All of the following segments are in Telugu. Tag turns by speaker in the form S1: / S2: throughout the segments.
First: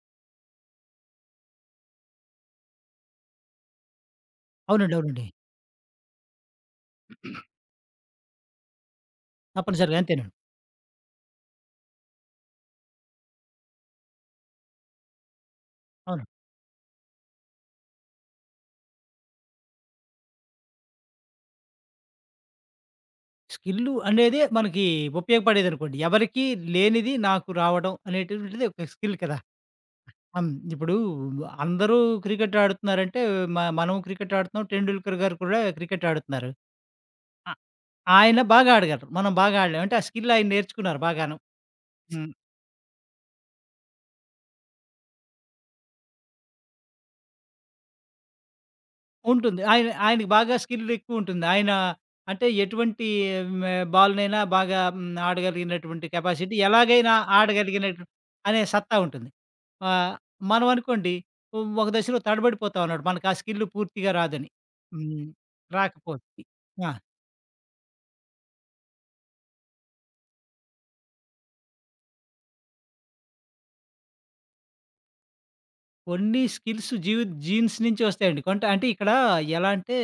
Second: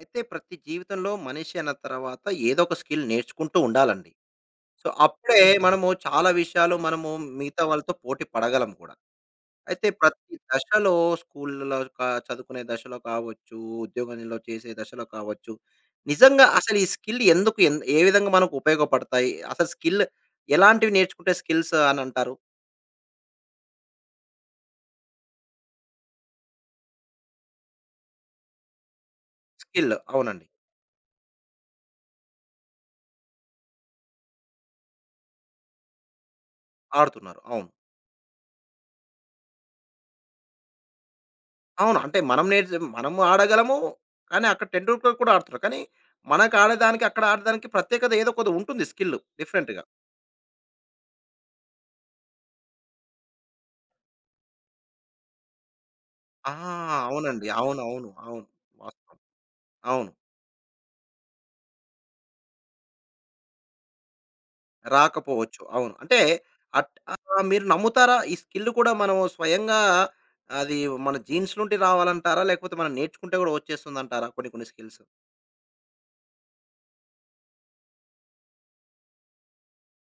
S1: అయితే ప్రతి జీవితంలో మనిషి అన్న తర్వాత ఏదో ఒక స్కిల్ నేర్చుకుంటూ ఉండాలండి.
S2: అవునండి. అవునండి.
S1: అప్పుడే మనము చాలా విషయాలు మిగతా వాళ్ళతో పోటీ పడగలం కూడా. అయితే
S2: తప్పనిసరిగా అంతేనండి.
S1: ప్రతి దశలో స్కూల్‌లో కా చదువుకునే దశలో కావచ్చు, ఉద్యోగంలో చేసే దశలో కావచ్చు,
S2: అవును.
S1: నిజంగా అసలు ఈ స్కిల్ ఎందుకు ఏ విధంగా మనకు ఉపయోగపడతాయి? అసలు స్కిల్ ఎలాంటివి నేర్చుకుంటే స్కిల్స్ అని అంటారు?
S2: స్కిల్లు అనేదే మనకి ఉపయోగపడేదనుకోండి. ఎవరికీ లేనిది నాకు రావడం అనేటువంటిది ఒక స్కిల్ కదా!
S1: స్కిల్ అవునండి.
S2: హ్మ్. ఇప్పుడు అందరూ క్రికెట్ ఆడుతున్నారంటే మనం క్రికెట్ ఆడుతున్నాం. 'టెండూల్కర్' గారు కూడా క్రికెట్ ఆడుతున్నారు.
S1: ఆడుతున్నారు.
S2: అ
S1: అవును.
S2: ఆయన బాగా ఆడగలరు. మనం బాగా ఆడలేం. అంటే ఆ స్కిల్ ఆయన నేర్చుకున్నారు బాగాను.
S1: అవును. అంటే
S2: హ్మ్.
S1: మనం నేర్చ మనము ఆడగలము. కానీ అక్కడ 10 రూపీస్ కూడా ఆడుతున్నారు. కానీ మనకు ఆడేదానికి, అక్కడ ఆడేదానికి ప్రత్యేకత ఏదో కొద్ది ఉంటుంది స్కిల్
S2: ఉంటుంది.
S1: డిఫరెంట్‌గా.
S2: ఆయనకి బాగా స్కిల్ ఎక్కువుంటుంది. ఆయన అంటే ఎటువంటి హ్మ్, బాల్‌నైనా బాగా ఆడగలిగినటువంటి
S1: ఆ!
S2: కెపాసిటీ ఎలాగైనా
S1: అవునండి. అవును.
S2: ఆడగలిగినటు
S1: అవును. అవును.
S2: అనే సత్తా
S1: వాస్తవం.
S2: ఉంటుంది.
S1: అవును.
S2: ఆహ్, మనం అనుకోండి ఒక దశలో తడబడిపోతామన్నమాట. మనకు ఆ స్కిల్ పూర్తిగా రాదని. హ్మ్.
S1: రాకపోవచ్చు. అవును. అంటే
S2: రాకపోతే. ఆ!
S1: మీరు నమ్ముతారా? ఈ స్కిల్ కూడా మనం స్వయంగా అది మన జీన్స్ నుండి రావాలంటారా? లేకపోతే మనం నేర్చుకుంటే కూడా వచ్చేస్తుందంటారా కొన్ని కొన్ని స్కిల్స్?
S2: కొన్ని స్కిల్స్ జీన్స్ నుంచి వస్తాయండి. అంటే ఇక్కడ ఎలా అంటే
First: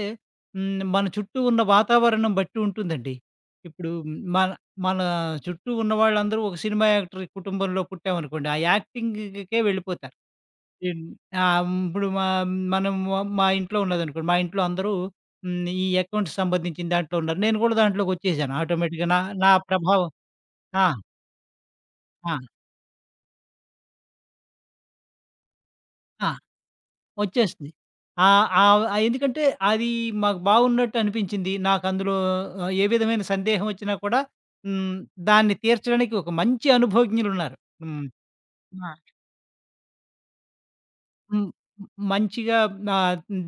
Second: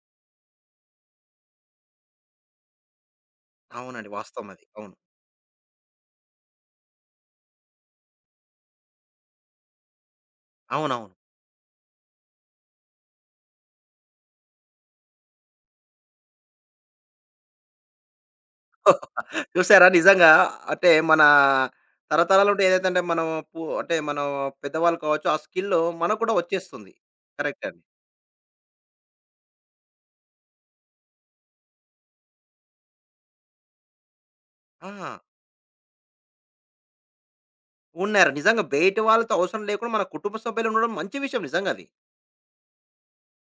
S2: హ్మ్. మన చుట్టూ ఉన్న వాతావరణం బట్టి ఉంటుందండి. ఇప్పుడు
S1: అవునండి. వాస్తవం
S2: మన
S1: అది. అవును.
S2: మన చుట్టూ ఉన్న వాళ్ళందరూ ఒక సినిమా యాక్టర్ కుటుంబంలో పుట్టామనుకోండి. ఆ యాక్టింగ్‌కే వెళ్ళిపోతారు. ఇన్
S1: అవునవును.
S2: ఇప్పుడు మనం మా మా ఇంట్లో ఉన్నదనుకోండి. మా ఇంట్లో అందరూ హ్మ్. ఈ అకౌంట్స్ సంబంధించిన దాంట్లో ఉన్నారు. నేను కూడా దాంట్లోకొచ్చేసాను. ఆటోమేటిక్‌గా నా నా
S1: చూసారా
S2: ప్రభావం.
S1: నిజంగా
S2: ఆ!
S1: అంటే మన
S2: ఆ!
S1: తరతరాల నుండి ఏదైతే అంటే మనం పు అంటే మనం పెద్దవాళ్ళు కావచ్చు, ఆ స్కిల్ మనకు
S2: ఆ!
S1: కూడా వచ్చేస్తుంది. కరెక్ట్
S2: వచ్చేస్తుంది.
S1: అండి.
S2: ఆహ్, ఆహ్, ఆహ్, ఎందుకంటే అది మాకు బాగున్నట్టు అనిపించింది. నాకందులో ఏ విధమైన సందేహం వచ్చినా కూడా
S1: ఆ!
S2: హ్మ్. దాన్ని తీర్చడానికి ఒక మంచి అనుభవజ్ఞులున్నారు. హ్మ్.
S1: ఉన్నారు. నిజంగా
S2: ఆ!
S1: బయట వాళ్ళతో అవసరం లేకుండా మన కుటుంబ సభ్యులు ఉండడం మంచి విషయం
S2: హ్మ్.
S1: నిజంగా అది.
S2: మంచిగా నా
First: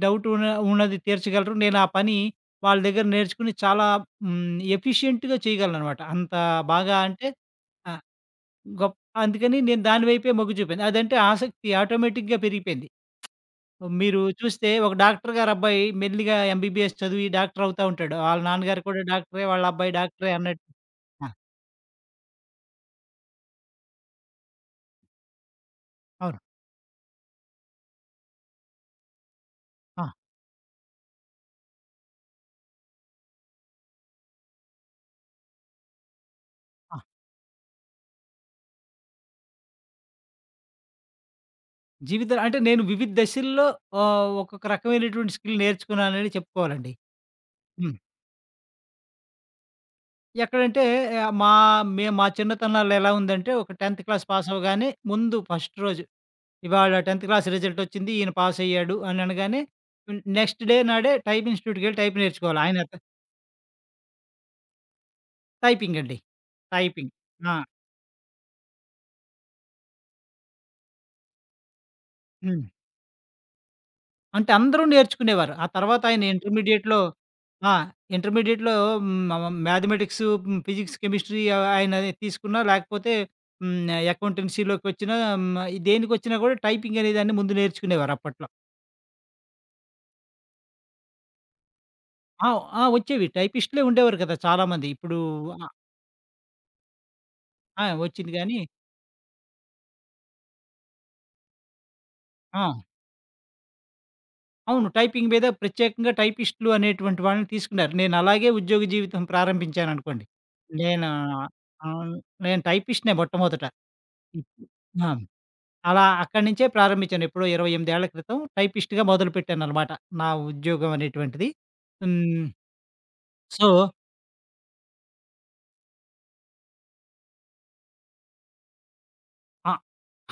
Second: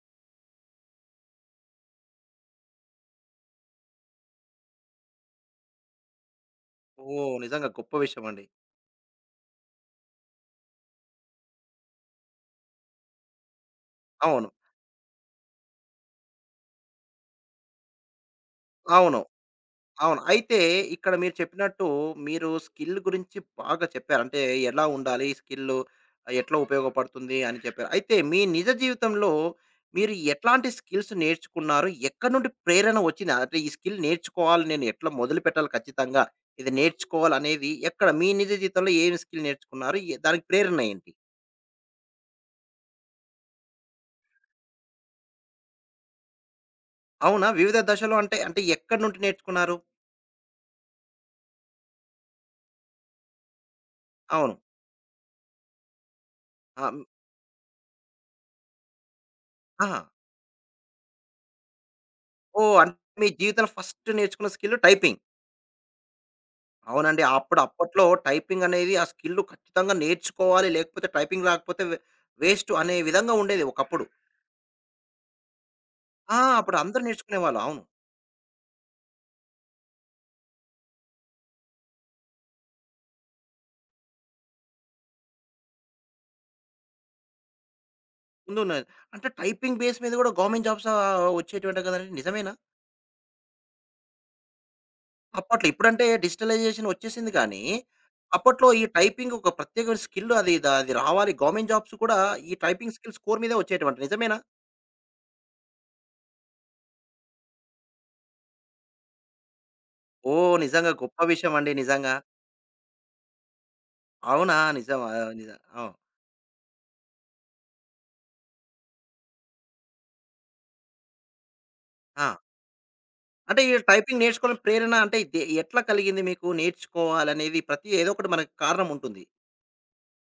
S2: డౌట్ ఉన్నది తీర్చగలరు. నేను ఆ పని వాళ్ళ దగ్గర నేర్చుకుని చాలా హ్మ్. ఎఫిషియెంట్‌గా చేయగలననమాట. అంత బాగా అంటే
S1: ఓహ్! నిజంగా గొప్ప
S2: ఆ!
S1: విషయం అండి.
S2: గొప్ అందుకని నేను దాని వైపే మొగ్గు చూపాను. అదంటే ఆసక్తి ఆటోమేటిక్‌గా పెరిగిపోయింది. మీరు
S1: అవును.
S2: చూస్తే ఒక డాక్టర్ గారి అబ్బాయి మెల్లిగా ఎంబీబీఎస్ చదివి డాక్టర్ అవుతా ఉంటాడు. వాళ్ళ నాన్నగారు కూడా
S1: అవును.
S2: డాక్టరే, వాళ్ళ అబ్బాయి
S1: అవును.
S2: డాక్టరే
S1: అయితే
S2: అన్నట్టు.
S1: ఇక్కడ
S2: ఆ!
S1: మీరు చెప్పినట్టు మీరు స్కిల్ గురించి బాగా చెప్పారు. అంటే ఎలా ఉండాలి స్కిల్లు,
S2: అవును.
S1: ఎట్లా ఉపయోగపడుతుంది అని చెప్పారు. అయితే మీ నిజ జీవితంలో
S2: ఆ!
S1: మీరు ఎట్లాంటి స్కిల్స్ నేర్చుకున్నారు? ఎక్కడి నుండి ప్రేరణ వచ్చింది? అంటే ఈ స్కిల్ నేర్చుకోవాలి నేను ఎట్లా మొదలుపెట్టాలి ఖచ్చితంగా, ఇది
S2: ఆ!
S1: నేర్చుకోవాలనేది ఎక్కడ మీ నిజ జీవితంలో ఏమి స్కిల్ నేర్చుకున్నారు? దానికి ప్రేరణ ఏంటి?
S2: జీవితం అంటే నేను వివిధ దశల్లో ఒక్కొక్క రకమైనటువంటి స్కిల్ నేర్చుకున్నానని చెప్పుకోవాలండి.
S1: అవునా? వివిధ
S2: హ్మ్.
S1: దశలు అంటే, అంటే ఎక్కడి నుండి నేర్చుకున్నారు?
S2: ఎక్కడంటే ఆహ్, మా మే మా చిన్నతనంలో ఎలా ఉందంటే ఒక 10థ్ క్లాస్ పాస్
S1: అవును.
S2: అవ్వగానే ముందు ఫస్ట్ రోజు
S1: ఆ!
S2: ఇవాళ
S1: హ్మ్.
S2: 10థ్ క్లాస్ రిజల్ట్ వచ్చింది. ఈయన పాస్ అయ్యాడు అని అనగానే
S1: ఆహా!
S2: నెక్స్ట్ డే నాడే టైప్ ఇన్‌స్టిట్యూట్‌కెళ్ళి టైప్ నేర్చుకోవాలి.
S1: ఓహ్!
S2: ఆయన
S1: అంటే మీ జీవితంలో ఫస్ట్ నేర్చుకున్న స్కిల్ టైపింగ్.
S2: టైపింగ్ అండి. టైపింగ్.
S1: అవునండి.
S2: ఆ!
S1: అప్పట్లో టైపింగ్ అనేది ఆ స్కిల్ ఖచ్చితంగా నేర్చుకోవాలి. లేకపోతే టైపింగ్ రాకపోతే
S2: హ్మ్.
S1: వేస్ట్ అనే విధంగా ఉండేది ఒకప్పుడు.
S2: అంటే అందరూ నేర్చుకునేవారు. ఆ తర్వాత ఆయన
S1: ఆ! అప్పుడు
S2: ఇంటర్మీడియేట్‌లో.
S1: అందరూ నేర్చుకునేవాళ్ళు.
S2: ఆ!
S1: అవును.
S2: ఇంటర్మీడియేట్‌లో హ్మ్. మ్యాథమెటిక్స్, ఫిజిక్స్, కెమిస్ట్రీ ఆయన తీసుకున్నా లేకపోతే హ్మ్. అకౌంటెన్సీలోకొచ్చినా హ్మ్. దేనికొచ్చినా కూడా టైపింగ్ అనేదాన్ని ముందు నేర్చుకునేవారు అప్పట్లో.
S1: ముందున్న అంటే టైపింగ్ బేస్ మీద గూడా గవర్నమెంట్ జాబ్స్ వచ్చేటివంట కదండీ!
S2: ఆ!
S1: నిజమేనా?
S2: ఆ! వచ్చేవి. టైపిస్ట్‌లే ఉండేవారు కదా! చాలామంది. ఇప్పుడు
S1: అప్పట్లో
S2: ఆ!
S1: ఇప్పుడంటే డిజిటలైజేషన్ వచ్చేసింది కానీ,
S2: ఆ! వచ్చింది గానీ
S1: అప్పట్లో ఈ టైపింగ్ ఒక ప్రత్యేకమైన స్కిల్ అది రావాలి. గవర్నమెంట్ జాబ్స్ కూడా ఈ
S2: ఆ!
S1: టైపింగ్ స్కిల్స్ కోర్ మీదే వచ్చేటివంట. నిజమేనా?
S2: అవును. టైపింగ్ మీద ప్రత్యేకంగా టైపిస్ట్‌లు అనేటువంటి వాళ్ళని తీసుకున్నారు. నేను అలాగే ఉద్యోగ జీవితం ప్రారంభించాననుకోండి.
S1: ఓహ్! నిజంగా
S2: నేను
S1: గొప్ప విషయం అండి
S2: ఆహ్,
S1: నిజంగా.
S2: నేను టైపిస్ట్‌నే మొట్టమొదట.
S1: అవునా?
S2: ఇప్పు ఆ!
S1: నిజమా? నిజం. అవును.
S2: అలా అక్కడి నుంచే ప్రారంభించాను. ఎప్పుడో 28 ఏళ్ల క్రితం టైపిస్ట్‌గా మొదలుపెట్టాననమాట. నా ఉద్యోగం అనేటువంటిది.
S1: ఆ!
S2: హ్మ్.
S1: అంటే
S2: సో,
S1: ఈ టైపింగ్ నేర్చుకోవడం ప్రేరణ అంటే ఇది ఎట్లా కలిగింది మీకు? నేర్చుకోవాలనేది ప్రతి ఏదో ఒకటి మనకు కారణం ఉంటుంది.
S2: అ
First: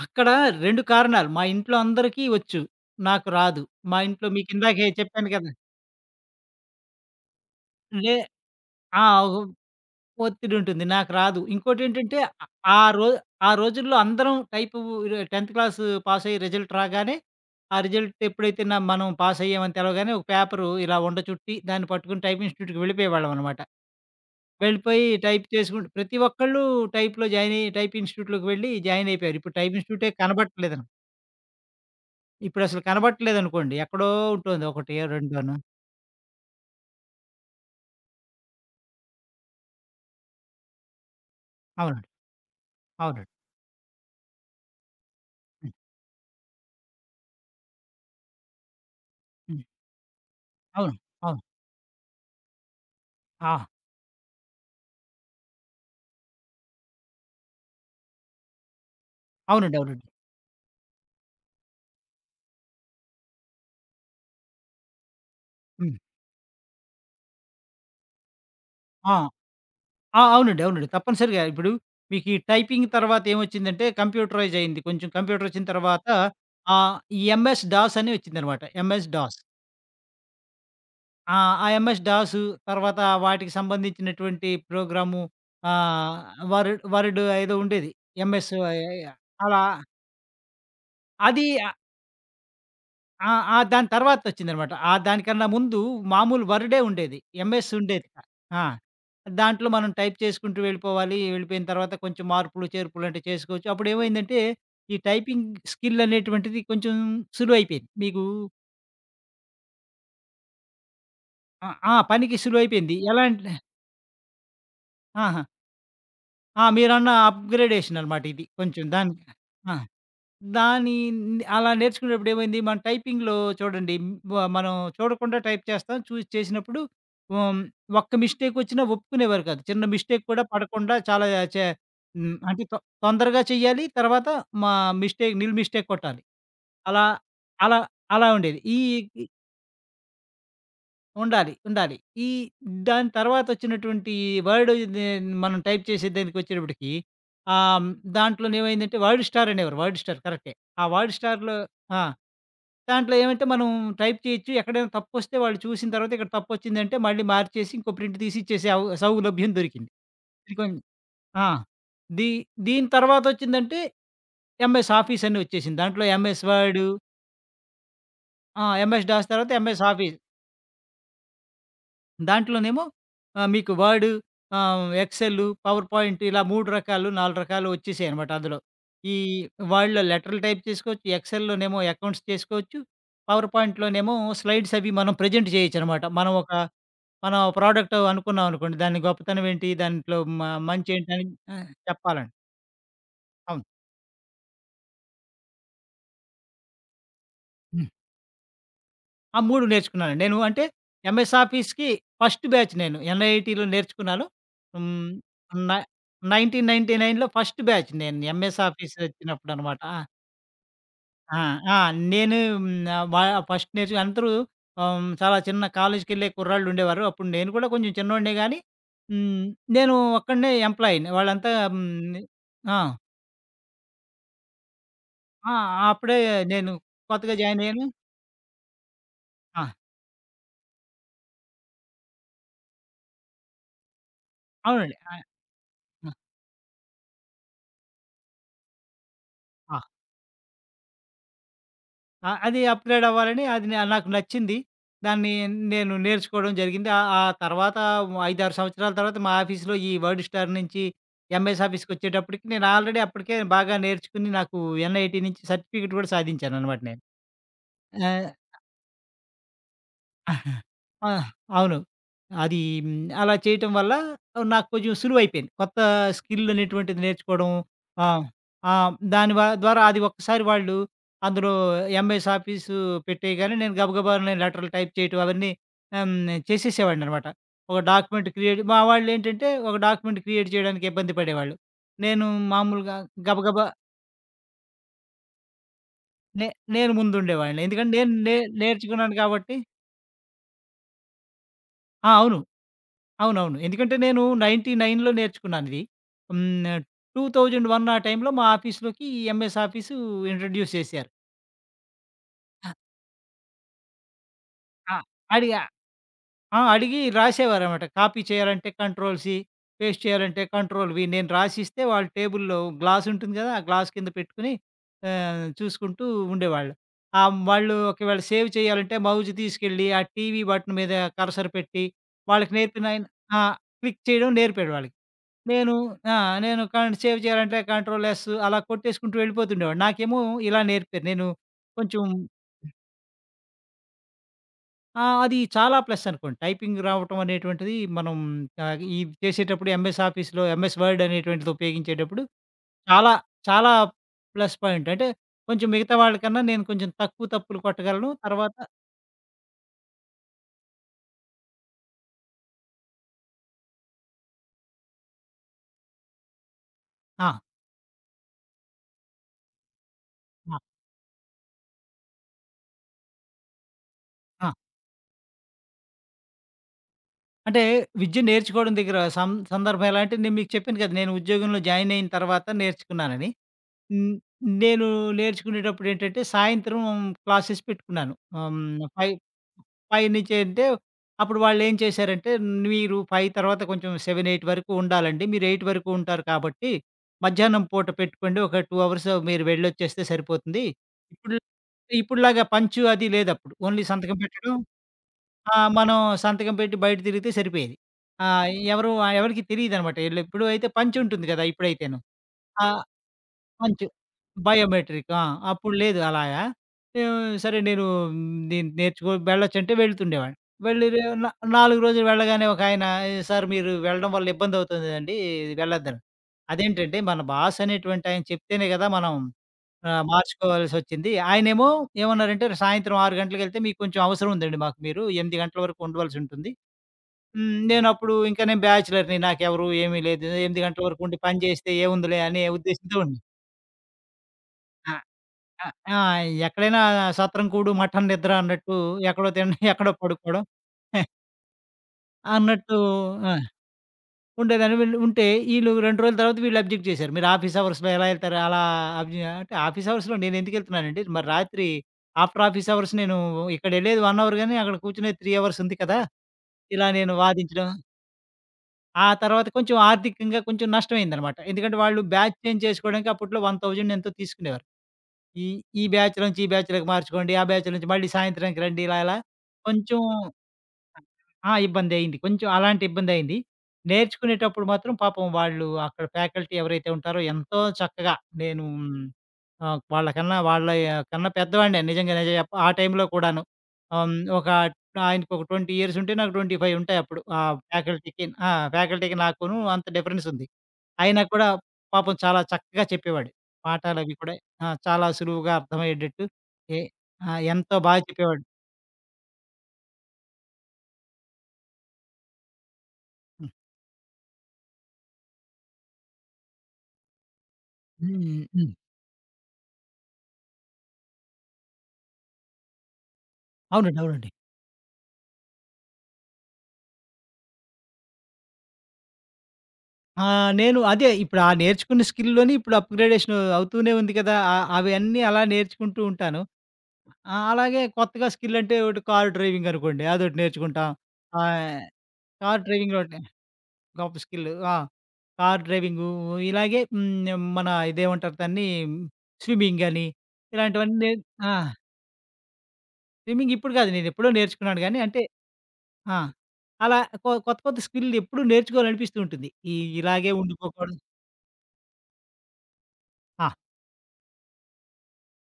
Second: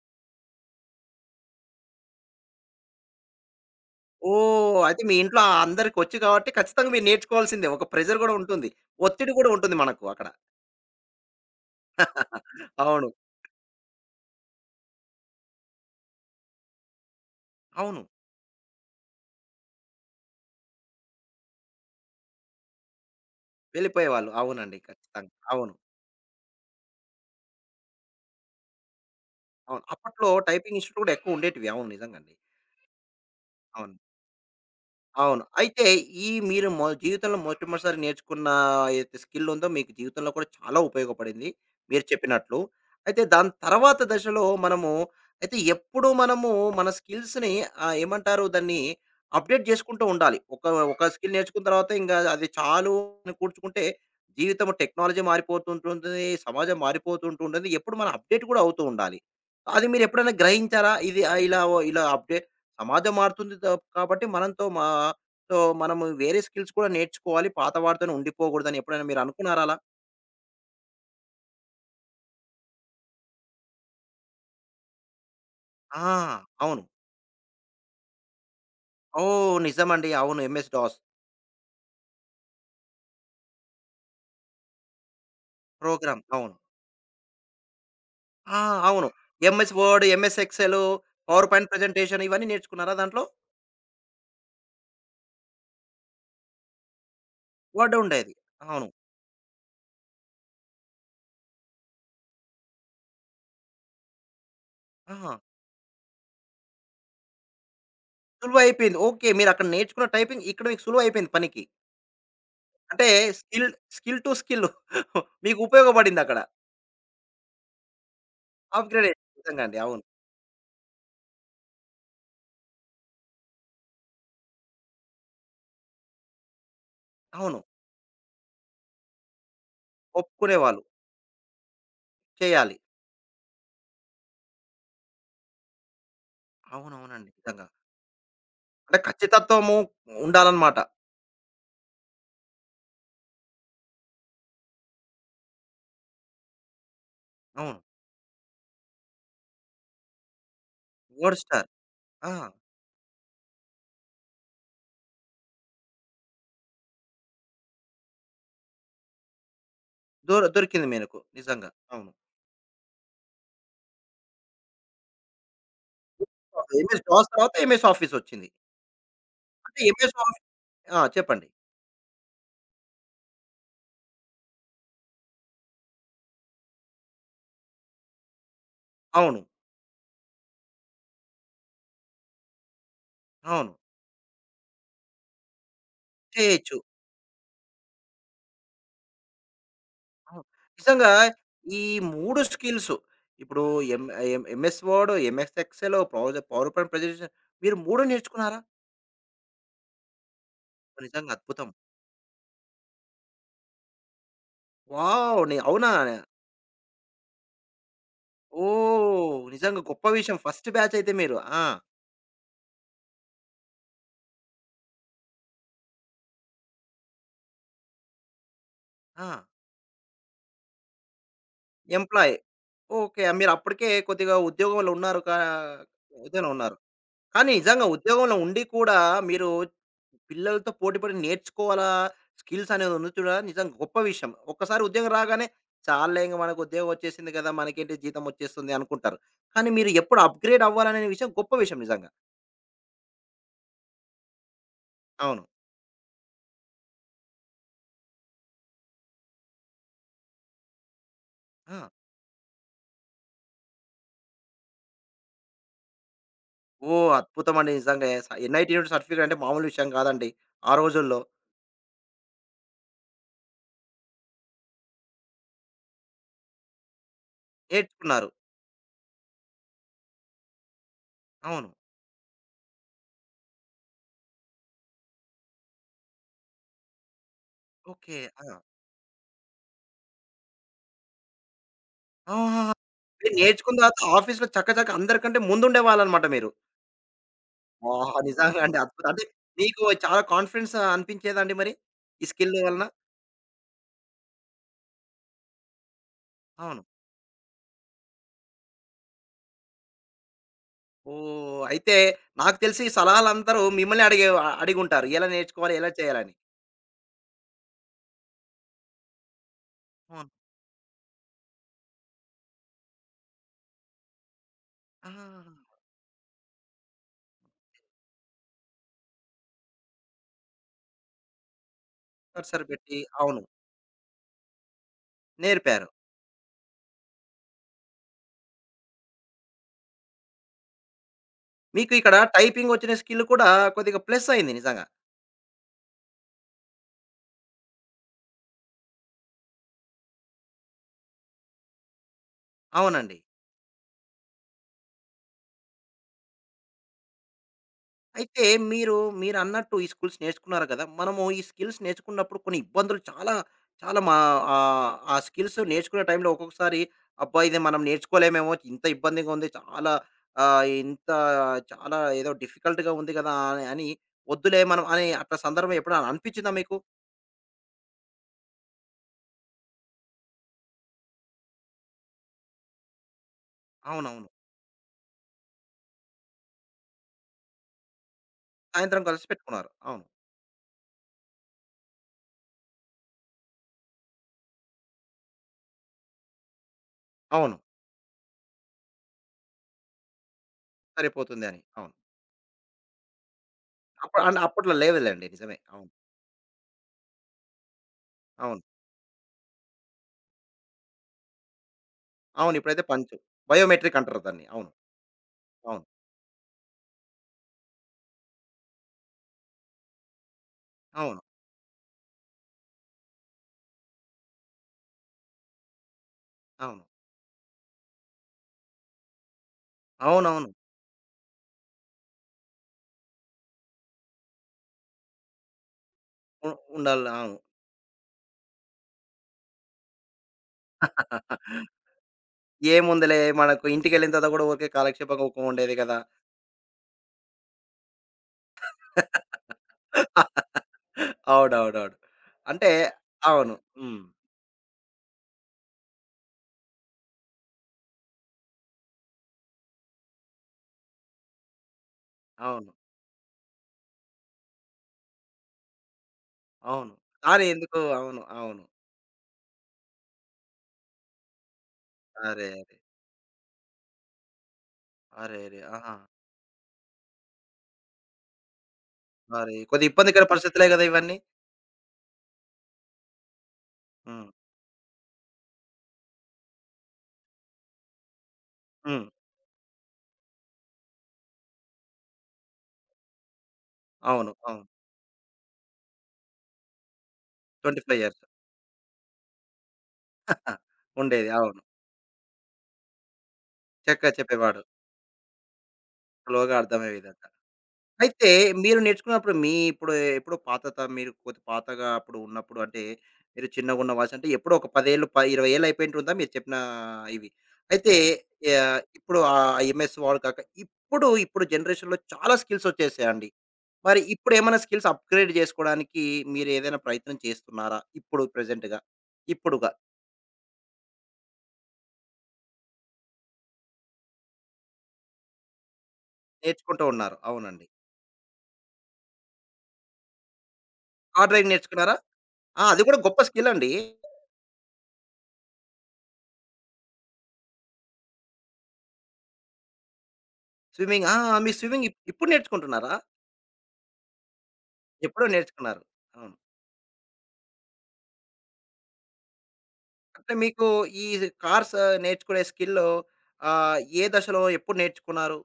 S2: అక్కడ 2 కారణాలు. మా ఇంట్లో అందరికీ వచ్చు. నాకు రాదు. మా ఇంట్లో
S1: ఓహ్!
S2: మీకిందాకే
S1: అయితే మీ
S2: చెప్పాను
S1: ఇంట్లో
S2: కదా!
S1: అందరికొచ్చు కాబట్టి ఖచ్చితంగా మీరు నేర్చుకోవాల్సిందే. ఒక
S2: లే
S1: ప్రెషర్ గూడా ఉంటుంది.
S2: ఆ!
S1: ఒత్తిడి గూడా ఉంటుంది మనకు అక్కడ.
S2: ఒత్తిడుంటుంది. నాకు రాదు. ఇంకోటేంటంటే ఆ ఆ రో
S1: అవును.
S2: ఆ రోజుల్లో అందరం టైపు ర 10థ్ క్లాస్ పాస్ అయ్యి రిజల్ట్ రాగానే, ఆ
S1: అవును.
S2: రిజల్ట్ ఎప్పుడైతే మనం పాస్ అయ్యామని తెలవగానే ఒక పేపరు ఇలా ఉండ చుట్టి దాన్ని పట్టుకొని టైప్ ఇన్‌స్టిట్యూట్‌కి వెళ్ళిపోయేవాళ్ళమనమాట.
S1: వెళ్ళిపోయేవాళ్ళు. అవునండి.
S2: వెళ్ళిపోయి
S1: ఖచ్చితంగా.
S2: టైప్
S1: అవును.
S2: చేసుకుంటూ ప్రతి ఒక్కళ్ళు టైప్‌లో జాయిన్ అయ్యి టైప్ ఇన్‌స్టిట్యూట్‌లోకి వెళ్ళి జాయిన్ అయిపోయారు. ఇప్పుడు టైప్
S1: అవును.
S2: ఇన్‌స్టిట్యూటే
S1: అప్పట్లో టైపింగ్
S2: కనబడట్లేదను
S1: ఇన్స్టిట్యూట్ గూడా ఎక్కువ ఉండేటివి. అవును. నిజంగండి.
S2: ఇప్పుడసలు కనబడట్లేదనుకోండి.
S1: అవును.
S2: ఎక్కడో ఉంటుంది ఒకటో,
S1: అవును.
S2: రెండోనో.
S1: అయితే ఈ మీరు జీవితంలో మొట్టమొదటిసారి నేర్చుకున్న ఏదైతే స్కిల్ ఉందో మీకు జీవితంలో కూడా చాలా ఉపయోగపడింది. మీరు
S2: అవునండి.
S1: చెప్పినట్లు. అయితే
S2: అవునండి.
S1: దాని తర్వాత దశలో మనము అయితే
S2: హ్మ్.
S1: ఎప్పుడు మనము మన స్కిల్స్‌ని ఏమంటారు దాన్ని అప్‌డేట్
S2: హ్మ్.
S1: చేసుకుంటూ ఉండాలి. ఒక
S2: అవును.
S1: ఒక స్కిల్
S2: అవును.
S1: నేర్చుకున్న తర్వాత ఇంక అది చాలు అని
S2: ఆ!
S1: కూర్చుకుంటే జీవితం టెక్నాలజీ మారిపోతుంటుంది. సమాజం మారిపోతుంటుంది. ఎప్పుడు మనం అప్‌డేట్ కూడా అవుతూ ఉండాలి.
S2: అవునండి.
S1: అది మీరు
S2: అవునండి.
S1: ఎప్పుడైనా గ్రహించారా? ఇది ఇలా ఇలా అప్‌డే సమాజం మారుతుంది త కాబట్టి మనంతో మా సో,
S2: హ్మ్.
S1: మనము వేరే స్కిల్స్ కూడా నేర్చుకోవాలి. పాత వాటితోనే ఉండిపోకూడదని ఎప్పుడైనా
S2: ఆ!
S1: మీరు అనుకున్నారా అలా?
S2: ఆ! అవునండి. అవునండి. తప్పనిసరిగా ఇప్పుడు మీకు ఈ టైపింగ్ తర్వాత ఏమొచ్చిందంటే కంప్యూటరైజ్ అయింది. కొంచెం కంప్యూటర్ వచ్చిన
S1: ఆ!
S2: తర్వాత
S1: అవును.
S2: ఈ ఎంఎస్ డాస్ అని వచ్చిందనమాట. MS DOS.
S1: ఓహ్! నిజమండి. అవును. ఎంఎస్ డాస్
S2: ఆ! ఆ ఎంఎస్ దాసు తర్వాత వాటికి సంబంధించినటువంటి ప్రోగ్రాము ఆహ్,
S1: ప్రోగ్రామ్. అవును.
S2: వరుడ్ వరుడ్ ఏదో ఉండేది. ఎంఎస్
S1: ఆ! అవును.
S2: అలా
S1: ఎంఎస్ వర్డ్, ఎంఎస్ ఎక్సెల్,
S2: అది
S1: పవర్
S2: ఆ!
S1: పాయింట్ ప్రెజెంటేషన్ ఇవన్నీ నేర్చుకున్నారా దాంట్లో?
S2: ఆ! ఆ దాని తర్వాత వచ్చిందనమాట. ఆ దానికన్నా ముందు మామూలు వరుడే ఉండేది. ఎంఎస్
S1: వర్డ్
S2: ఉండేది. కాదు.
S1: ఉండేది.
S2: ఆ!
S1: అవును.
S2: దాంట్లో మనం టైప్ చేసుకుంటూ వెళ్ళిపోవాలి. వెళ్ళిపోయిన తర్వాత కొంచెం మార్పులు, చేర్పులు అంటే చేసుకోవచ్చు. అప్పుడేమైందంటే ఈ
S1: ఆహా!
S2: టైపింగ్ స్కిల్ అనేటువంటిది కొంచెం సులువైపోయింది. మీకు
S1: సులువైపోయింది. ఓకే. మీరక్కడ నేర్చుకున్న టైపింగ్ ఇక్కడ మీకు సులువైపోయింది పనికి.
S2: ఆ! ఆ! పనికి సులువైపోయింది.
S1: అంటే
S2: ఎలా అంటే
S1: స్కిల్, స్కిల్ టు స్కిల్
S2: ఆహా!
S1: మీకు ఉపయోగపడిందక్కడ.
S2: ఆ! మీరన్న అప్‌గ్రేడేషన్ అనమాట ఇది. కొంచెం దాని
S1: అప్‌గ్రేడేషన్ నిజంగా
S2: ఆ!
S1: అండి. అవును.
S2: దాని అలా నేర్చుకునేటప్పుడు ఏమైంది, మన టైపింగ్‌లో చూడండి మనం చూడకుండా టైప్ చేస్తాం. చూసి చేసినప్పుడు
S1: అవును.
S2: హ్మ్, ఒక్క మిస్టేక్ వచ్చినా ఒప్పుకునేవారు కాదు. చిన్న మిస్టేక్ కూడా
S1: ఒప్పుకునేవాళ్ళు.
S2: పడకుండా చాలా చే అంటే
S1: చేయాలి.
S2: తొందరగా చెయ్యాలి. తర్వాత మా మిస్టేక్ నిల్ మిస్టేక్ కొట్టాలి. అలా
S1: అవునవునండి. నిజంగా.
S2: అలా అలా ఉండేది. ఈ
S1: అంటే ఖచ్చితత్వము ఉండాలన్నమాట.
S2: ఉండాలి. ఉండాలి. ఈ దాని తర్వాతొచ్చినటువంటి వర్డ్ దే మనం టైప్ చేసే దానికొచ్చేటప్పటికి ఆహ్,
S1: అవును.
S2: హ్మ్, దాంట్లోనేమైందంటే వర్డ్ స్టార్ అనేవారు. వర్డ్ స్టార్ కరెక్టే. ఆ వర్డ్
S1: వర్డ్
S2: స్టార్‌లో
S1: స్టార్.
S2: ఆ!
S1: ఆ!
S2: దాంట్లో ఏమంటే మనం టైప్ చేయొచ్చు. ఎక్కడైనా తప్పొస్తే వాళ్ళు చూసిన తర్వాత ఇక్కడ తప్పొచ్చిందంటే మళ్ళీ మార్చేసి ఇంకో ప్రింట్ తీసి ఇచ్చేసే సౌలభ్యం దొరికింది. ఇదిగోండి
S1: దొరికింది మీకు.
S2: ఆ!
S1: నిజంగా. అవును.
S2: దీ దీని తర్వాతొచ్చిందంటే ఎంఎస్ ఆఫీసని ఒచ్చేసింది. దాంట్లో ఎంఎస్ వర్డు
S1: ఎంఎస్ జాస్ తర్వాత ఎంఎస్ ఆఫీసొచ్చింది.
S2: ఆ! ఎంఎస్ డాస్ తర్వాత
S1: అంటే
S2: ఎంఎస్
S1: ఎంఎస్
S2: ఆఫీస్.
S1: ఆఫీస్ ఆ! చెప్పండి.
S2: దాంట్లోనేమో మీకు వర్డ్ ఎక్సెల్, పవర్ పాయింట్ ఇలా 3 రకాలు, 4 రకాలు వచ్చేసాయనమాట అందులో. ఈ
S1: అవును.
S2: వర్డ్‌లో లెటర్‌లు టైప్ చేసుకోవచ్చు. ఎక్సెల్‌లోనేమో అకౌంట్స్ చేసుకోవచ్చు. పవర్
S1: అవును.
S2: పాయింట్‌లోనేమో స్లైడ్స్ అవి మనం ప్రెజెంట్ చేయొచ్చనమాట. మనం ఒక
S1: చేయొచ్చు.
S2: మన ప్రోడక్ట్ అనుకున్నాం అనుకోండి. దాని గొప్పతనం ఏంటి? దాంట్లో
S1: అవును. నిజంగా
S2: మంచేంటి అని
S1: ఈ
S2: చెప్పాలండి.
S1: 3 స్కిల్స్ ఇప్పుడు
S2: అవును.
S1: M M MS word, MS excel, power power point presentation మీరు 3 నేర్చుకున్నారా?
S2: ఆ! 3 నేర్చుకున్నాను. నేను అంటే
S1: నిజంగా
S2: ఎంఎస్
S1: అద్భుతం.
S2: ఆఫీస్‌కి ఫస్ట్ బ్యాచ్ నేను. ఎన్‌ఐటీలో నేర్చుకున్నాను. హ్మ్.
S1: వావ్!
S2: నై
S1: అవునా?
S2: 1999లో ఫస్ట్ బ్యాచ్ నేను ఎంఎస్ ఆఫీస్
S1: ఓహ్!
S2: వచ్చినప్పుడనమాట.
S1: నిజంగా
S2: ఆ!
S1: గొప్ప విషయం. ఫస్ట్ బ్యాచ్ అయితే మీరు.
S2: ఆ!
S1: ఆ!
S2: ఆ! నేను ఆహ్, వా ఫస్ట్ నేర్చు అందరూ చాలా చిన్న కాలేజ్‌కెళ్ళే కుర్రాళ్ళుండేవారు. అప్పుడు నేను కూడా కొంచెం చిన్నోడినే గానీ,
S1: ఆ!
S2: హ్మ్. నేను ఒక్కడినే ఎంప్లాయీని. వాళ్ళంతా హ్మ్.
S1: ఎంప్లాయీ.
S2: ఆ!
S1: ఓకే. మీరప్పటికే కొద్దిగా ఉద్యోగంలో ఉన్నారు కా
S2: ఆ! అప్పుడే
S1: ఉద్యోగంలో
S2: నేను
S1: ఉన్నారు.
S2: కొత్తగా
S1: కానీ
S2: జాయినయ్యాను.
S1: నిజంగా ఉద్యోగంలో ఉండి కూడా మీరు
S2: ఆ!
S1: పిల్లలతో పోటీపడి నేర్చుకోవాలా స్కిల్స్ అనేది ఉంది చూడరా నిజంగా గొప్ప విషయం. ఒక్కసారి
S2: అవునండి.
S1: ఉద్యోగం
S2: ఆ!
S1: రాగానే చాలులే ఇంక మనకు ఉద్యోగం వచ్చేసింది కదా! మనకేంటి జీతం వచ్చేస్తుంది అనుకుంటారు. కానీ
S2: ఆ!
S1: మీరు ఎప్పుడు అప్‌గ్రేడ్ అవ్వాలనే విషయం గొప్ప విషయం నిజంగా.
S2: ఆ! అది అప్‌గ్రేడ్ అవ్వాలని అది నాకు నచ్చింది. దాన్ని
S1: అవును.
S2: నేను నేర్చుకోవడం జరిగింది. ఆ ఆ తర్వాత 5, 6 సంవత్సరాల తర్వాత మా ఆఫీస్‌లో ఈ వర్డ్ స్టార్ నుంచి ఎంఎస్
S1: ఆ!
S2: ఆఫీస్‌కొచ్చేటప్పటికి నేను ఆల్రెడీ అప్పటికే బాగా నేర్చుకుని నాకు ఎన్ఐటీ నుంచి సర్టిఫికేట్ కూడా సాధించాననమాట నేను.
S1: ఓహ్! అద్భుతమండి నిజంగా.
S2: ఆ!
S1: ఎన్‌ఐటి సర్టిఫికేట్ అంటే మామూలు విషయం కాదండి.
S2: ఆహా!
S1: ఆ
S2: ఆ!
S1: రోజుల్లో
S2: అవును. అది హ్మ్, అలా చేయటం వల్ల నాకు కొంచెం సులువైపోయింది. కొత్త స్కిల్ అనేటువంటిది నేర్చుకోవడం. ఆ!
S1: నేర్చుకున్నారు.
S2: ఆ! దాని ద్వారా అది ఒక్కసారి వాళ్ళు అందులో
S1: అవును.
S2: ఎంఎస్ ఆఫీసు పెట్టేయగానే నేను లెటర్‌లు టైప్ చేయటం అవన్నీ చేసేసేవాడిననమాట. ఒక
S1: ఓకే.
S2: డాక్యుమెంట్
S1: ఆ!
S2: క్రియేట్ మా వాళ్ళేంటంటే ఒక డాక్యుమెంట్ క్రియేట్ చేయడానికి ఇబ్బంది పడేవాళ్ళు. నేను
S1: ఆహాహా!
S2: మామూలుగా
S1: మీరు
S2: గబగబా
S1: నేర్చుకున్న తర్వాత ఆఫీస్‌లో చక చక అందరికంటే ముందుండేవాళ్ళనమాట
S2: నే
S1: మీరు.
S2: నేను ముందుండేవాడిని. ఎందుకంటే
S1: ఆహా!
S2: నేను నే
S1: నిజంగా అండి. అద్భుతం.
S2: నేర్చుకున్నాను
S1: అంటే
S2: కాబట్టి
S1: మీకు చాలా కాన్ఫిడెన్స్ అనిపించేదా అండి మరి?
S2: ఆ!
S1: ఈ
S2: అవును.
S1: స్కిల్ వలన?
S2: అవునవును. ఎందుకంటే నేను 99లో నేర్చుకున్నానిది. హ్మ్.
S1: అవును.
S2: 2001 ఆ టైంలో మా ఆఫీస్‌లోకి ఈ ఎంఎస్ ఆఫీసు ఇంట్రొడ్యూస్ చేశారు.
S1: ఓహ్! అయితే నాకు
S2: ఆ!
S1: తెలిసి ఈ సలహాలందరూ మిమ్మల్ని
S2: ఆ!
S1: అడిగుంటారు. ఎలా
S2: అడిగా
S1: నేర్చుకోవాలి? ఎలా చేయాలని?
S2: ఆ! అడిగి రాసేవారనమాట. కాపీ చేయాలంటే కంట్రోల్ సి, పేస్ట్
S1: అవును.
S2: చేయాలంటే కంట్రోల్ వి. నేను రాసిస్తే వాళ్ళు టేబుల్‌లో గ్లాస్ ఉంటుంది కదా! ఆ గ్లాస్ కింద పెట్టుకొని
S1: ఆ!
S2: చూసుకుంటూ ఉండేవాళ్ళు. వాళ్ళు ఒకవేళ సేవ్ చేయాలంటే మౌజ్ తీసుకెళ్ళి ఆ టీవీ బటన్ మీద కర్సర్ పెట్టి వాళ్ళకి
S1: కర్సర్ పెట్టి
S2: నేర్పినాయన ఆ!
S1: అవును.
S2: క్లిక్ చేయడం నేర్పాడు వాళ్ళకి. నేను
S1: నేర్పారు.
S2: ఆ! నేను సేవ్ చేయాలంటే కంట్రోల్ ఎస్ అలా కొట్టేసుకుంటూ వెళ్ళిపోతుండేవాడిని. నాకేమో ఇలా నేర్పారు. నేను
S1: మీకు
S2: కొంచెం
S1: ఇక్కడ టైపింగ్ వచ్చిన స్కిల్ కూడా కొద్దిగా ప్లస్ అయింది నిజంగా.
S2: ఆ! అది చాలా ప్లస్ అనుకోండి. టైపింగ్ రావటం అనేటువంటిది మనం ఆహ్, ఈ చేసేటప్పుడు ఎంఎస్ ఆఫీస్‌లో ఎంఎస్ వర్డ్ అనేటువంటిది ఉపయోగించేటప్పుడు చాలా,
S1: అవునండి.
S2: చాలా ప్లస్ పాయింట్. అంటే కొంచెం మిగతా వాళ్ళకన్నా నేను కొంచెం తక్కువ తప్పులు కొట్టగలను.
S1: అయితే
S2: తర్వాత
S1: మీరు మీరన్నట్టు ఈ స్కిల్స్ నేర్చుకున్నారు కదా! మనము ఈ స్కిల్స్ నేర్చుకున్నప్పుడు కొన్ని ఇబ్బందులు చాలా చాలా మా ఆ స్కిల్స్ నేర్చుకునే టైంలో ఒక్కొక్కసారి
S2: ఆ!
S1: అబ్బా! ఇది మనం నేర్చుకోలేమేమో ఇంత ఇబ్బందిగా ఉంది. చాలా
S2: ఆ!
S1: ఆహ్, ఇంత చాలా ఏదో డిఫికల్ట్‌గా ఉంది కదా! అని అని
S2: ఆ!
S1: వద్దులే మనం అని అట్లా సందర్భం ఎప్పుడైనా అనిపించిందా మీకు?
S2: అంటే విద్య నేర్చుకోవడం దగ్గర సందర్భం ఎలా అంటే నేను మీకు చెప్పాను కదా! నేను ఉద్యోగంలో జాయిన్ అయిన తర్వాత నేర్చుకున్నానని. హ్మ్.
S1: అవునవును.
S2: నేను నేర్చుకునేటప్పుడేంటంటే, సాయంత్రం క్లాసెస్ పెట్టుకున్నాను. ఆహ్, హ్మ్.
S1: సాయంత్రం
S2: 5,
S1: కలిసి పెట్టుకున్నారు. అవును.
S2: 5 నుంచి అంటే, అప్పుడు వాళ్ళేం చేశారంటే, మీరు 5 తర్వాత కొంచెం 7, 8 వరకు ఉండాలండి. మీరు 8 వరకు ఉంటారు కాబట్టి,
S1: అవును.
S2: మధ్యాహ్నం పూట పెట్టుకోండి. ఒక 2 అవర్స్ మీరు వెళ్ళొచ్చేస్తే సరిపోతుంది. ఇప్పుడు
S1: సరిపోతుంది అని. అవును.
S2: ఇప్పుడులాగా పంచు అది లేదప్పుడు. ఓన్లీ సంతకం
S1: అప్పుడు
S2: పెట్టడం.
S1: అప్పట్లో లేదులెండి.
S2: ఆ!
S1: నిజమే. అవును.
S2: మనం సంతకం పెట్టి బయట తిరిగితే సరిపోయేది. ఆ!
S1: అవును.
S2: ఎవరు ఎవరికీ తెలీదనమాట. ఈళ్ళెప్పుడు అయితే పంచుంటుంది కదా! ఇప్పుడైతేను.
S1: అవును.
S2: ఆ!
S1: ఇప్పుడైతే
S2: అంచు.
S1: బయోమెట్రిక్ అంటారు దాన్ని. అవును.
S2: బయోమెట్రిక్. ఆ! అప్పుడు
S1: అవును.
S2: లేదు అలాగా. సరే నేను దీన్ని నేర్చుకో వెళ్ళొచ్చంటే వెళ్తుండేవాడిని. వెళ్ళి రే
S1: అవును.
S2: న 4 రోజులు వెళ్ళగానే ఒకాయన "సార్ మీరు వెళ్ళడం వల్ల ఇబ్బందవుతుంది కదండీ! వెళ్ళొద్దని."
S1: అవును.
S2: అదేంటంటే మన బాస్ అనేటువంటి ఆయన చెప్తేనే కదా! మనం
S1: అవునవును.
S2: మార్చుకోవాల్సొచ్చింది. ఆయనేమో ఏమన్నారంటే "సాయంత్రం 6 గంటలకెళ్తే మీకు కొంచెం అవసరం ఉందండి మాకు మీరు 8 గంటల వరకు
S1: ఉ
S2: ఉండవలసుంటుంది."
S1: ఉండాలి. అవును.
S2: హ్మ్. నేనప్పుడు ఇంకా నేను బ్యాచిలర్‌ని నాకెవరు ఏమీ లేదు. 8 గంటల వరకు ఉండి పని చేస్తే ఏముందిలే అనే ఉద్దేశ్యంతో
S1: ఏముందిలే
S2: ఉన్నా.
S1: మనకు ఇంటికెళ్ళిన తర్వాత కూడా ఊరికే
S2: ఆ!
S1: కాలక్షేపంగా ఊక
S2: ఆ!
S1: ఉండేది కదా!
S2: ఆ! ఎక్కడైనా సత్రం కూడు మఠం నిద్ర అన్నట్టు ఎక్కడో తినడం, ఎక్కడో పడుకోవడం
S1: అవునవునవును. అంటే
S2: అన్నట్టు ఆ!
S1: అవును. హ్మ్.
S2: ఉండేదాన్ని. వీళ్ళు ఉంటే ఈళ్ళు 2 రోజుల తర్వాత వీళ్ళు అబ్జెక్ట్ చేశారు. మీరు ఆఫీస్ అవర్స్‌లో ఎలా ఎళ్తారు? అలా అంటే ఆఫీస్ అవర్స్‌లో నేనెందుకెళ్తున్నానండి? మరి రాత్రి ఆఫ్టర్ ఆఫీస్
S1: అవును.
S2: అవర్స్ నేను ఇక్కడెళ్ళేది 1 అవర్ గాని అక్కడ కూర్చునేది 3 అవర్స్ ఉంది కదా! ఇలా
S1: అవును.
S2: నేను
S1: కానీ
S2: వాదించడం.
S1: ఎందుకు అవును. అవును.
S2: ఆ తర్వాత కొంచెం ఆర్థికంగా కొంచెం నష్టమైందనమాట. ఎందుకంటే వాళ్ళు బ్యాచ్
S1: అరెరే!
S2: చేంజ్ చేసుకోవడానికి అప్పట్లో 1000 ఎంతో తీసుకునేవారు. ఈ,
S1: అరెరే!
S2: ఈ
S1: ఆహా!
S2: బ్యాచ్ నుంచి ఈ బ్యాచ్‌లోకి మార్చుకోండి. ఆ బ్యాచ్ నుంచి మళ్ళీ సాయంత్రానికి రండి ఇలా ఇలా
S1: మరి కొద్దిగా
S2: కొంచెం
S1: ఇబ్బందికర పరిస్థితులే కదా ఇవన్నీ.
S2: ఆ! ఇబ్బందయింది. కొంచెం అలాంటి ఇబ్బందయింది.
S1: హ్మ్.
S2: నేర్చుకునేటప్పుడు మాత్రం పాపం వాళ్ళు అక్కడ ఫ్యాకల్టీ ఎవరైతే ఉంటారో ఎంతో చక్కగా నేను
S1: హ్మ్.
S2: వాళ్ళకన్నా వాళ్ళ కన్నా పెద్దవాడినే నిజంగా నిజం చెప్ప ఆ టైంలో కూడాను. హ్మ్.
S1: అవును.
S2: ఒక
S1: అవును.
S2: ఆయనకి ఒక 20 ఇయర్స్ ఉంటే నాకు 25 ఉంటాయప్పుడు. ఆ
S1: 25 ఇయర్స్
S2: ఫ్యాకల్టీకి ఆ! నాకును అంత డిఫరెన్స్ ఉంది. అయినా
S1: ఉండేది.
S2: కూడా
S1: అవును.
S2: పాపం చాలా చక్కగా చెప్పేవాడు.
S1: చక్కగా
S2: పాఠాలవి కూడా
S1: చెప్పేవాడు.
S2: ఆ! చాలా సులువుగా అర్థమయ్యేటట్టు.
S1: స్లోగా
S2: ఏ
S1: అర్థమయ్యే విధంగా.
S2: ఆ! ఎంతో బాగా
S1: అయితే
S2: చెప్పేవాడు.
S1: మీరు నేర్చుకున్నప్పుడు మీ ఇప్పుడు ఎప్పుడో పాత మీరు కొద్ది పాతగా అప్పుడు ఉన్నప్పుడు అంటే మీరు
S2: హ్మ్.
S1: చిన్నగా ఉన్న వయసు అంటే ఎప్పుడో ఒక పదేళ్ళు ఇరవై ఏళ్ళు అయిపోయింటు ఉందా మీరు చెప్పిన ఇవి అయితే
S2: హ్మ్.
S1: ఆ,
S2: హ్మ్.
S1: ఇప్పుడు ఆ ఎంఎస్ వాడు కాక ఇప్పుడు ఇప్పుడు జనరేషన్లో చాలా స్కిల్స్ వచ్చేసాయండి
S2: అవునండి.
S1: మరి
S2: అవునండి.
S1: ఇప్పుడు ఏమైనా స్కిల్స్ అప్గ్రేడ్ చేసుకోవడానికి మీరు ఏదైనా ప్రయత్నం చేస్తున్నారా ఇప్పుడు ప్రెసెంట్గా ఇప్పుడుగా
S2: ఆ! నేను అదే ఇప్పుడు ఆ నేర్చుకున్న స్కిల్‌లోని ఇప్పుడు అప్‌గ్రేడేషన్ అవుతూనే ఉంది కదా! ఆ అవన్నీ అలా నేర్చుకుంటూ ఉంటాను.
S1: నేర్చుకుంటూ ఉన్నారు
S2: ఆ!
S1: అవునండి
S2: అలాగే కొత్తగా స్కిల్ అంటే ఒకటి కార్ డ్రైవింగ్ అనుకోండి అదొకటి నేర్చుకుంటాం.
S1: కార్ డ్రైవింగ్
S2: ఆహ్,
S1: నేర్చుకున్నారా
S2: కార్
S1: ఆ, అది
S2: డ్రైవింగ్
S1: కూడా
S2: ఒకటి
S1: గొప్ప స్కిల్ అండి
S2: గొప్ప స్కిల్. ఆ! కార్ డ్రైవింగు ఇలాగే హ్మ్. మన ఇదేమంటారు దాన్ని స్విమ్మింగ్ అని ఇలాంటివన్నీ
S1: స్విమ్మింగ్
S2: నే
S1: మీ
S2: ఆ!
S1: స్విమ్మింగ్ ఇప్పుడు నేర్చుకుంటున్నారా
S2: స్విమ్మింగ్ ఇప్పుడు కాదు నేను ఎప్పుడో నేర్చుకున్నాను గానీ అంటే
S1: ఎప్పుడో నేర్చుకున్నారు.
S2: ఆ!
S1: అవును.
S2: అలా కొత్త కొత్త స్కిల్‌లు ఎప్పుడూ నేర్చుకోవాలనిపిస్తూ ఉంటుంది. ఈ ఇలాగే
S1: అంటే మీకు
S2: ఉండిపోకూడదు.
S1: ఈ కార్స్ నేర్చుకునే స్కిల్లు
S2: ఆ!
S1: ఏ దశలో ఎప్పుడు నేర్చుకున్నారు?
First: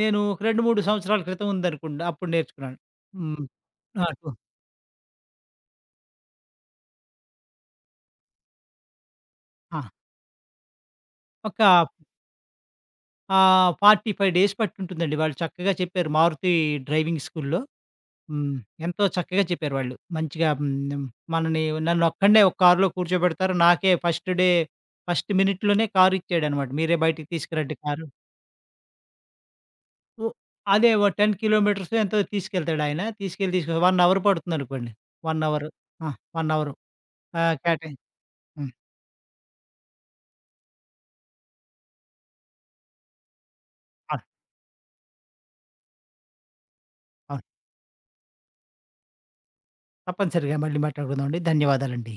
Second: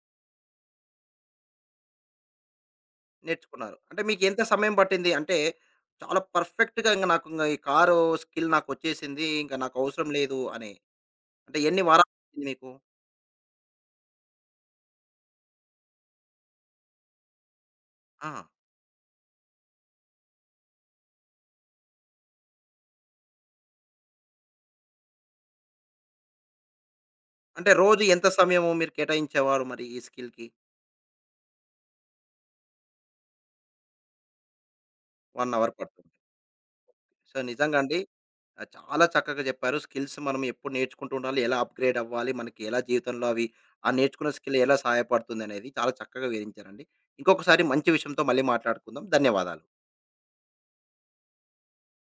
S2: నేను ఒక 2, 3 సంవత్సరాల క్రితం ఉందనుకుంటా. అప్పుడు నేర్చుకున్నాను. హ్మ్.
S1: నేర్చుకున్నారు. అంటే మీకు
S2: నాకు
S1: ఎంత సమయం పట్టింది? అంటే చాలా పర్ఫెక్ట్‌గా ఇంక నాకు ఈ కారు స్కిల్ నాకొచ్చేసింది. ఇంక
S2: ఆ!
S1: నాకవసరం లేదు అని. అంటే
S2: ఒక
S1: ఎన్ని వారాలు పట్టింది మీకు?
S2: 45 డేస్ పట్టుంటుందండి. వాళ్ళు చక్కగా చెప్పారు. మారుతి డ్రైవింగ్ స్కూల్‌లో.
S1: ఆ!
S2: హ్మ్. ఎంతో చక్కగా చెప్పారు వాళ్ళు. మంచిగా హ్మ్. మనని నన్నొక్కడినే ఒక కారులో కూర్చోబెడతారు. నాకే ఫస్ట్ డే, ఫస్ట్ మినిట్‌లోనే కారు ఇచ్చాడనమాట. మీరే బయటికి
S1: అంటే
S2: తీసుకురండి
S1: రోజు
S2: కారు.
S1: ఎంత సమయము మీరు కేటాయించేవారు మరి ఈ
S2: ఓ
S1: స్కిల్‌కి?
S2: అదే ఓ 10 కిలోమీటర్సో ఎంతో తీసుకెళ్తాడు ఆయన. తీసుకెళ్ళి తీసుకొ 1 అవర్ పడుతుందనుకోండి. 1
S1: 1
S2: అవర్.
S1: అవర్
S2: ఆ!
S1: పడుతుంది.
S2: 1 అవర్.
S1: సో,
S2: ఆహ్,
S1: నిజంగా
S2: కేటాయి
S1: అండి ఆ!
S2: హ్మ్.
S1: చాలా చక్కగా చెప్పారు. స్కిల్స్ మనం ఎప్పుడు నేర్చుకుంటూ ఉండాలి. ఎలా అప్‌గ్రేడ్ అవ్వాలి. మనకి ఎలా జీవితంలో అవి ఆ
S2: అవును.
S1: నేర్చుకున్న స్కిల్ ఎలా సహాయపడుతుందనేది చాలా చక్కగా వివరించారండి.
S2: అవును.
S1: ఇంకొకసారి మంచి విషయంతో మళ్ళీ మాట్లాడుకుందాం. ధన్యవాదాలు.
S2: తప్పనిసరిగా మళ్ళీ మాట్లాడుకుందామండి. ధన్యవాదాలండి.